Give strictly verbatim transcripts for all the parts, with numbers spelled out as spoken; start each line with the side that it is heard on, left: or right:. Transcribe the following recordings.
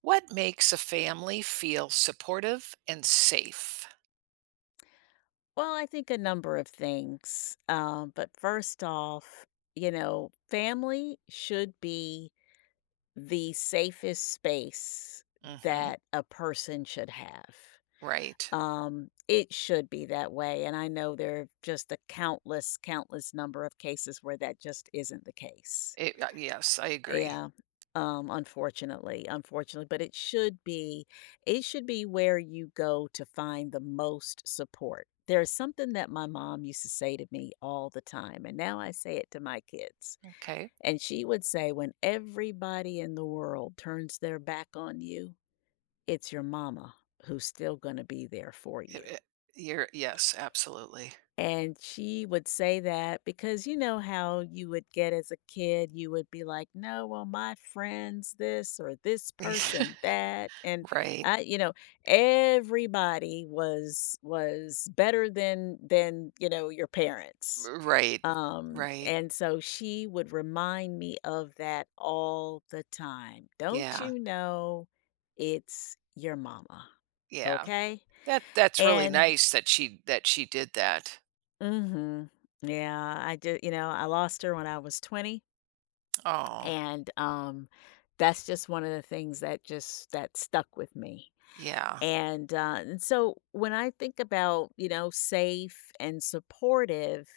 right: What makes a family feel supportive and safe?
left: Well, I think a number of things. Um, but first off, you know, family should be the safest space
right: Mhm.
left: that a person should have.
right: Right.
left: Um, it should be that way. And I know there are just a countless, countless number of cases where that just isn't the case.
right: It, uh, yes, I agree.
left: Yeah, um, unfortunately, unfortunately, but it should be it should be where you go to find the most support. There's something that my mom used to say to me all the time, and now I say it to my kids.
right: Okay.
left: And she would say, when everybody in the world turns their back on you, it's your mama who's still going to be there for
right: It-
left: you.
right: it- you're yes, absolutely.
left: And she would say that because you know how you would get as a kid, you would be like, no, well, my friend's this or this person that. And
right: Right.
left: I, you know, everybody was was better than than, you know, your parents.
right: Right.
left: Um,
right: Right.
left: and so she would remind me of that all the time. Don't
right: Yeah.
left: you know it's your mama?
right: Yeah.
left: Okay.
right: That that's really
left: And
right: nice that she that she did that.
left: Mhm. Yeah, I do you know, I lost her when I was twenty,
right: Oh,
left: and, um, that's just one of the things that just that stuck with me,
right: yeah.
left: and, uh, and so when I think about, you know, safe and supportive,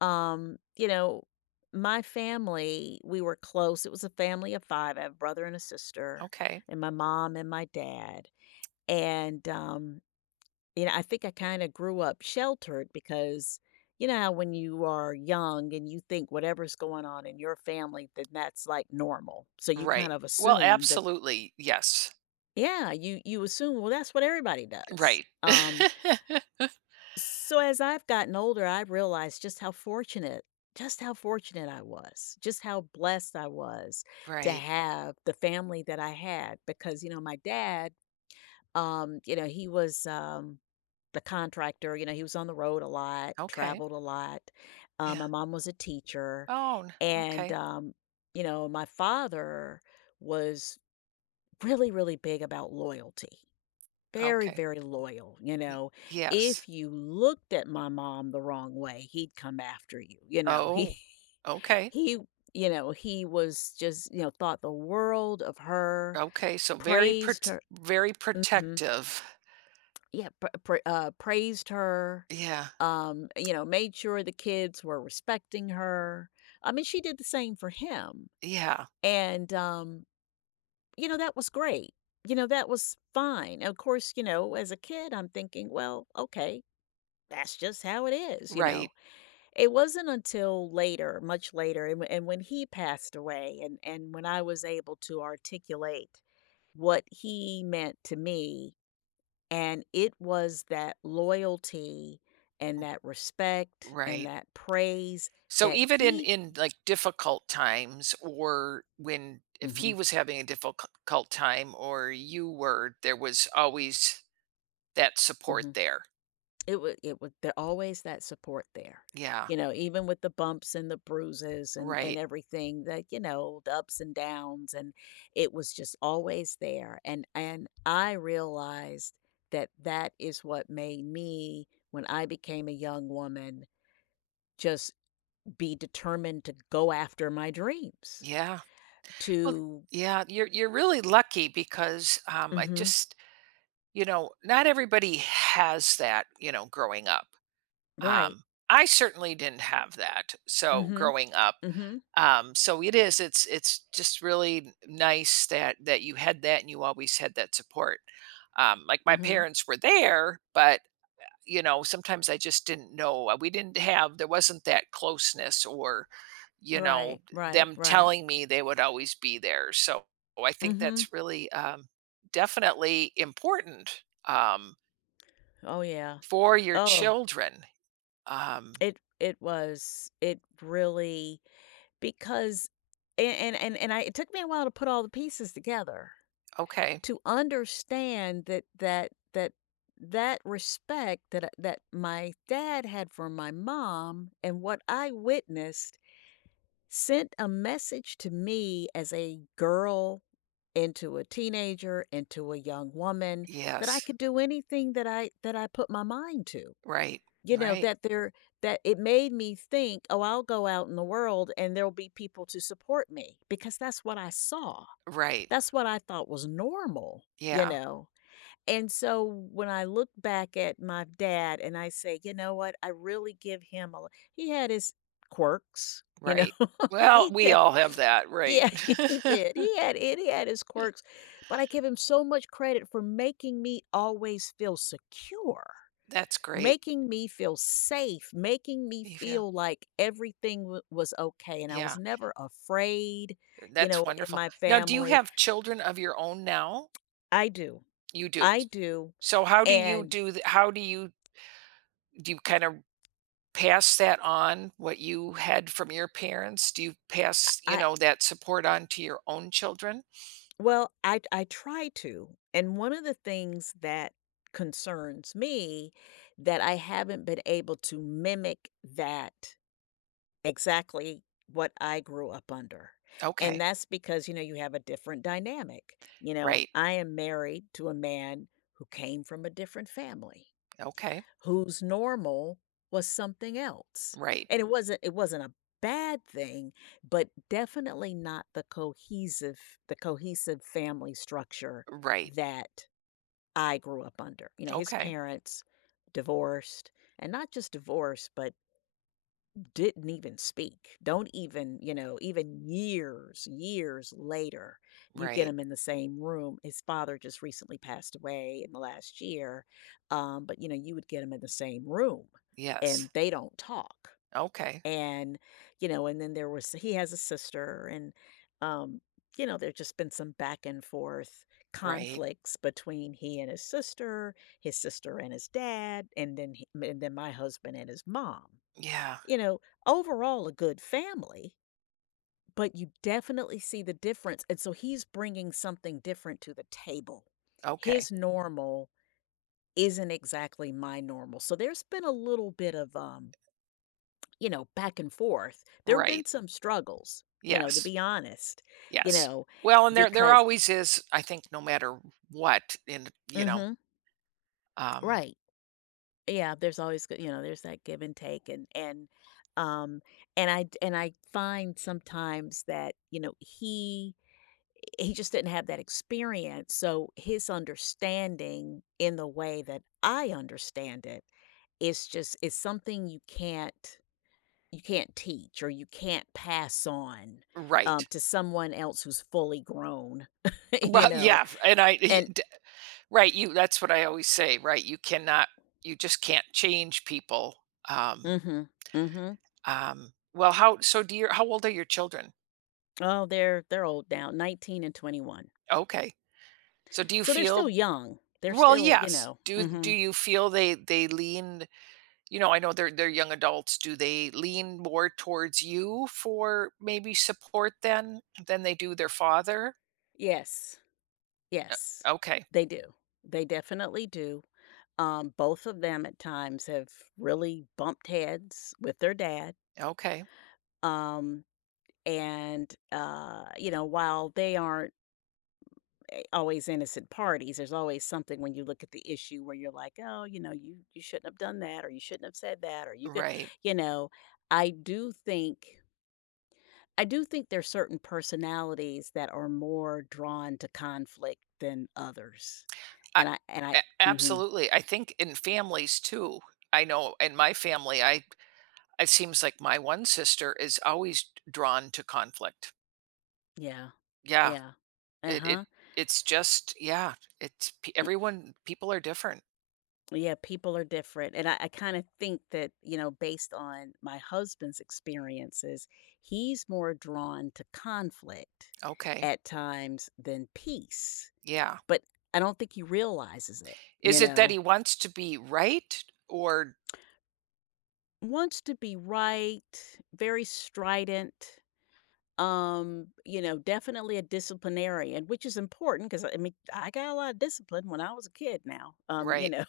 left: um, you know, my family, we were close, it was a family of five, I have a brother and a sister,
right: Okay.
left: and my mom and my dad, and, um you know, I think I kinda grew up sheltered because, you know, how when you are young and you think whatever's going on in your family, then that's like normal. So you
right: Right.
left: kind of
right: Well,
left: assume that
right: absolutely. Yes.
left: yeah, you you assume, well, that's what everybody does.
right: Right.
left: Um, so as I've gotten older, I realized just how fortunate just how fortunate I was, just how blessed I was to
right: Right.
left: have the family that I had because, you know, my dad Um, you know, he was, um, the contractor, you know, he was on the road a lot,
right: Okay.
left: traveled a lot. Um,
right: Yeah.
left: my mom was a teacher.
right: Oh, n-
left: And,
right: okay.
left: um, you know, my father was really, really big about loyalty. Very,
right: Okay.
left: very loyal. You
right: Y-
left: know,
right: Yes.
left: if you looked at my mom the wrong way, he'd come after you. You know, he,
right: Oh, okay.
left: he, you know, he was just, you know, thought the world of her,
right: Okay, so very
left: praised
right: prot
left: her.
right: very
left: Mhm.
right: protective.
left: Yeah, pr pr uh, praised her,
right: Yeah,
left: um, you know, made sure the kids were respecting her. I mean, she did the same for him,
right: yeah.
left: and, um, you know, that was great. You know, that was fine. Of course, you know, as a kid, I'm thinking, "Well, okay, that's just how it is," you know?
right: Right,
left: It wasn't until later, much later, and and when he passed away and and when I was able to articulate what he meant to me and it was that loyalty and that respect and
right: right.
left: that praise
right: So
left: that
right: even in
left: he
right: in, like, difficult times or when if he
left: mhm,
right: was having a difficult time or you were, there was always that support
left: mhm.
right: there.
left: It was, it was there always that support there.
right: Yeah,
left: You know, even with the bumps and the bruises and and
right: right.
left: everything that, you know, the ups and downs and it was just always there. And and I realized that that is what made me, when I became a young woman, just be determined to go after my dreams,
right: Yeah. Well,
left: to
right: yeah, you're you're really lucky because, um, I
left: Mhm.
right: just you know, not everybody has that, you know, growing up.
left: Right.
right: Um, I certainly didn't have that, so
left: Mhm.
right: growing up.
left: Mhm.
right: Um, so it is, it's it's just really nice that that you had that and you always had that support. Um, like my
left: Mhm.
right: parents were there, but you know, sometimes I just didn't know. uh, We didn't have, there wasn't that closeness or, you
left: Right,
right: know,
left: right,
right: them
left: right.
right: telling me they would always be there. So I think
left: Mhm.
right: that's really um, definitely important um,
left: Oh, yeah.
right: for your
left: Oh,
right: children. Um,
left: it it was. It really because and and and and I it took me a while to put all the pieces together
right: okay.
left: to understand that that that that respect that that my dad had for my mom and what I witnessed sent a message to me as a girl into a teenager into a young woman that I
right: Yes.
left: could do anything that I that I put my mind to.
right: Right.
left: You know,
right: Right.
left: that there that it made me think, "Oh, I'll go out in the world and there'll be people to support me," because that's what I saw.
right: Right.
left: That's what I thought was normal, you
right: Yeah.
left: know? And so when I look back at my dad and I say, you know what, I really give him a l he had his quirks, you
right: Right.
left: know,
right: Well,
left: he
right: we
left: did.
right: all have that. Right.
left: Yeah, he did. He had it. He had his quirks, but I give him so much credit for making me always feel secure,
right: That's great,
left: making me feel safe, making me
right: Eva.
left: feel like everything w was okay, and I was
right: Yeah.
left: never afraid, you know,
right: That's
left: in
right: wonderful.
left: my
right: Now, do you
left: family.
right: have children of your own now?
left: I do.
right: You do.
left: I do,
right: So how do you
left: and
right: do th- how do you do you kind of pass that on what you had from your parents? Do you pass, you
left: I
right: know, that support on to your own children?
left: Well, I I try to. And one of the things that concerns me that I haven't been able to mimic that exactly what I grew up under. And
right: Okay.
left: that's because, you know, you have a different dynamic. You know,
right: Right.
left: I am married to a man who came from a different family
right: Okay.
left: whose normal was something else.
right: Right.
left: And it wasn't it wasn't a bad thing, but definitely not the cohesive the cohesive family structure
right: Right.
left: that I grew up under. You know, his
right: Okay.
left: parents divorced, and not just divorced, but didn't even speak. Don't even, you know, even years, years later, you get
right: Right.
left: him in the same room. His father just recently passed away in the last year. Um, but, you know, you would get him in the same room and
right: Yes.
left: they don't talk.
right: Okay.
left: And, you know, and then there was, he has a sister and, um, you know, there's just been some back and forth
right: Right.
left: conflicts between he and his sister, his sister and his dad, and then he, and then my husband and his mom
right: Yeah.
left: you know, overall a good family, but you definitely see the difference, and so he's bringing something different to the table.
right: Okay.
left: His normal isn't exactly my normal, so there's been a little bit of, um, you know, back and forth. There've been
right: Right.
left: some struggles, you know, to
right: Yes.
left: be honest, you
right: Yes.
left: know,
right: Well, and there there
left: because
right: always is, I think, no matter what, and you know,
left: mhm,
right: um,
left: right. Yeah, there's always g you know, there's that give and take and and, um, and I and I find sometimes that, you know, he he just didn't have that experience. So his understanding in the way that I understand it is just is something you can't you can't teach or you can't pass on
right: right.
left: um, to someone else who's fully grown, you
right: Well,
left: know.
right: yeah, and I, y-
left: And
right: d- right, you. That's what I always say, right? You cannot, you just can't change people. Um,
left: mm-hmm, mm-hmm.
right: um. Well, how? So, do your how old are your children?
left: Oh, they're they're old now, nineteen and twenty one.
right: Okay. So, do you
left: So they're still
right: feel?
left: young. They're
right: Well,
left: still, you
right: yes.
left: know.
right: Do do
left: Mm-hmm.
right: you feel they they lean you know, I know they're they're young adults. Do they lean more towards you for maybe support then than they do their father?
left: Yes, yes,
right: Okay.
left: they do. They definitely do Um, both of them at times have really bumped heads with their dad.
right: Okay.
left: Um, and, uh, you know, while they aren't eh, always innocent parties, there's always something when you look at the issue where you're like, oh, you know, you, you shouldn't have done that, or you shouldn't have said that, or you could,
right: Right.
left: you know, I do think, I do think there's certain personalities that are more drawn to conflict than others.
right: I,
left: And I, and I,
right: a-
left: mhm,
right: absolutely. I think in families too. I know in my family, I it seems like my one sister is always drawn to conflict.
left: yeah,
right: Yeah.
left: yeah, uh
right: It it
left: huh.
right: it's just yeah. It's pe- everyone. People are different.
left: Yeah, people are different. And I, I kind of think that, you know, based on my husband's experiences, he's more drawn to conflict
right: Okay.
left: at times than peace.
right: Yeah.
left: But I don't think he realizes it, you
right: Is it that
left: know.
right: he wants to be right or
left: Wants to be right, very strident, um, you know, definitely a disciplinarian, which is important because I mean I got a lot of discipline when I was a kid now. Um, you
right: right?
left: know.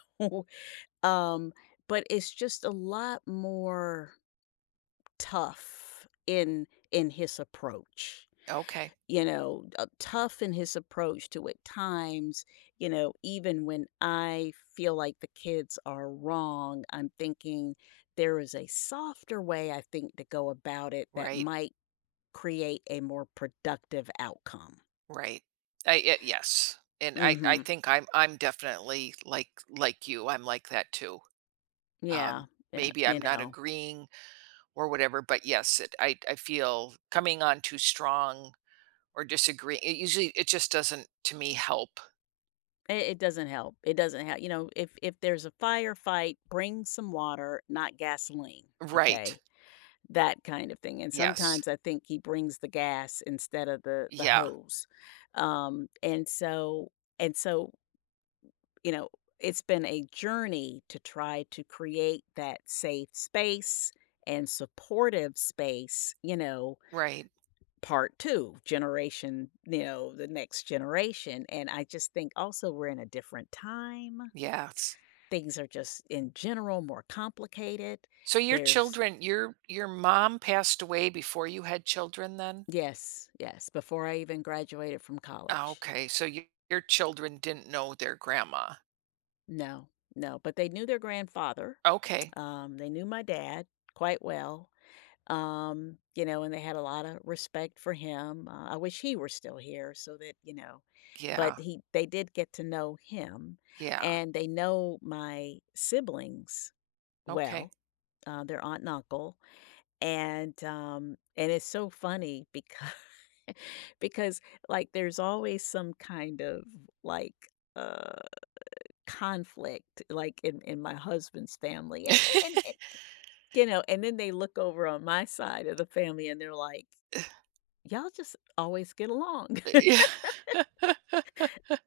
left: um, but it's just a lot more tough in in his approach,
right: Okay.
left: you know, uh, tough in his approach to at times, you know, even when I feel like the kids are wrong, I'm thinking there is a softer way I think to go about it that
right: Right,
left: might create a more productive outcome.
right: right. I y yes, and I I
left: Mhm.
right: think I'm I'm definitely like like you, I'm like that too.
left: Yeah,
right: Um,
left: yeah,
right: maybe
left: you
right: I'm not
left: know.
right: agreeing or whatever, but yes, it I I feel coming on too strong or disagreeing, it usually it just doesn't, to me, help.
left: It, it doesn't help. It doesn't help. You know, if if there's a firefight, bring some water, not gasoline,
right: Right.
left: okay? That kind of thing, and
right: Yes.
left: sometimes I think he brings the gas instead of the the
right: Yeah.
left: hose, um, and so and so, you know, it's been a journey to try to create that safe space and supportive space, you know,
right: Right.
left: part two, generation you know, the next generation, and I just think also we're in a different time.
right: Yes.
left: Things are just, in general, more complicated.
right: So your
left: There's
right: children your your mom passed away before you had children then?
left: Yes, yes, before I even graduated from
right: Ah,
left: college.
right: okay, so you, your children didn't know their grandma.
left: No, no, but they knew their grandfather,
right: Okay,
left: um, they knew my dad quite well, um, you know, and they had a lot of respect for him, uh, I wish he were still here so that, you know but
right: yeah.
left: he they did get to know him,
right: Yeah,
left: and they know my siblings
right: okay.
left: well, uh, their aunt and uncle, And, um, and it's so funny because because, like, there's always some kind of, like, uh, conflict, like, in in my husband's family, a and and, you know, and then they look over on my side of the family, and they're like, "Y'all just always get along."
right: Yeah,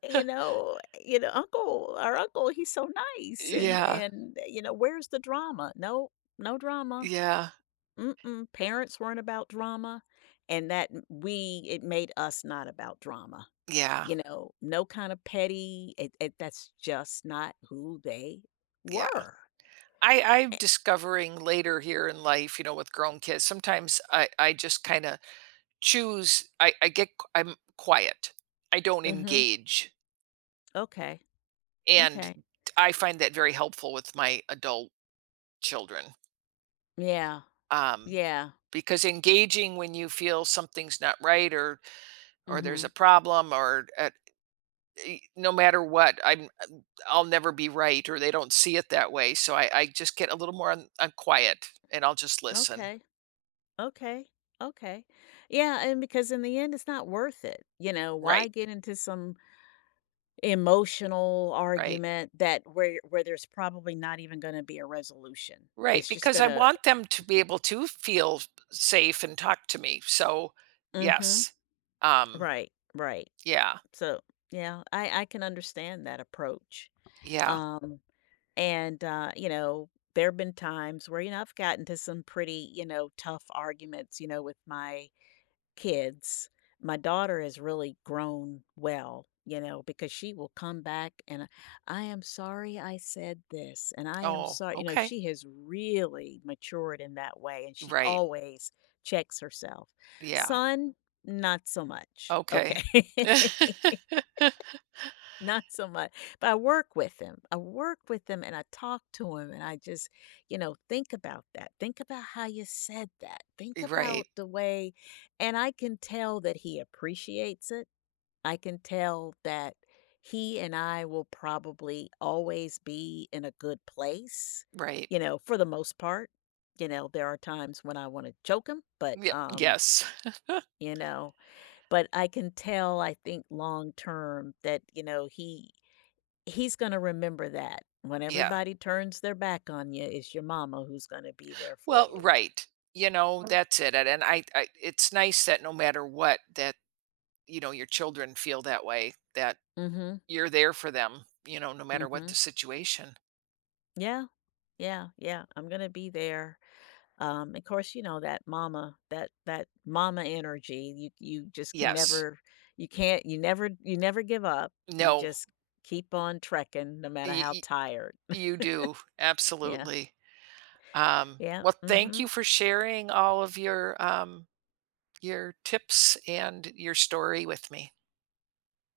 left: You know you know, "Uncle our uncle, he's so nice," and
right: yeah,
left: and, you know, "Where's the drama?" "No, no drama."
right: yeah,
left: Mm-mm, parents weren't about drama, and that m we it made us not about drama,
right: yeah,
left: you know? No kind of petty it it that's just not who they
right: yeah.
left: were.
right: I I'm
left: Eh
right: discovering later here in life, you know, with grown kids, sometimes I I just kinda choose I I get q- I'm quiet. I don't
left: mhm,
right: engage,
left: okay,
right: and
left: Okay.
right: I find that very helpful with my adult children,
left: Yeah,
right: um,
left: yeah,
right: because engaging when you feel something's not right or or there's a
left: mhm,
right: problem or, uh, e no matter what, I'm I will never be right or they don't see it that way, so I I just get a little more un I quiet and I'll just listen.
left: okay, okay, okay. Yeah, and because in the end, it's not worth it, you know? Why
right: Right,
left: get into some emotional
right: right,
left: argument that where where there's probably not even gonna be a resolution?
right: right,
left: It's just
right: because I
left: gonna
right: want them to be able to feel safe and talk to me, so,
left: mhm.
right: yes. Um,
left: Right, right.
right: yeah,
left: So, yeah, I I can understand that approach.
right: yeah.
left: Um, and uh, you know, there have been times where, you know, I've gotten to some pretty, you know, tough arguments, you know, with my kids. My daughter has really grown well, you know, because she will come back and I am sorry I said this, and I am
right: Oh,
left: sorry, you know,
right: okay.
left: she has really matured in that way, and she
right: Right,
left: always checks herself.
right: yeah,
left: Son, not so much.
right: okay.
left: Okay. Not so much, but I work with them. I work with them and I talk to him and I just, you know, think about that. Think about how you said that. Think about
right: Right,
left: the way and I can tell that he appreciates it. I can tell that he and I will probably always be in a good place,
right: right.
left: you know, for the most part. You know, there are times when I want to choke him, but
right: Yeah.
left: um,
right: Yes.
left: you know, but I can tell I think long term that, you know, he He's gonna remember that. When
right: Yeah.
left: everybody turns their back on you, it's your mama who's gonna be there for
right: Well,
left: you.
right: right. You know, right. That's it. And and I, I it's nice that no matter what that, you know, your children feel that way, that
left: Mm Mhm,
right: you're there for them, you know, no
left: mm
right: matter what the
left: mhm.
right: situation.
left: Yeah, yeah, yeah, I'm gonna be there. Um, of course, you know, that mama that that mama energy, you you just can
right: Yes.
left: never you can't you never you never give up. You
right: No.
left: just keep on trekking no matter
right: Y-
left: how
right: y-
left: tired.
right: you do.
left: Yeah,
right: Absolutely. Um
left: yeah,
right: well,
left: mm
right: thank you
left: mhm.
right: for sharing all of your um your tips and your story with me.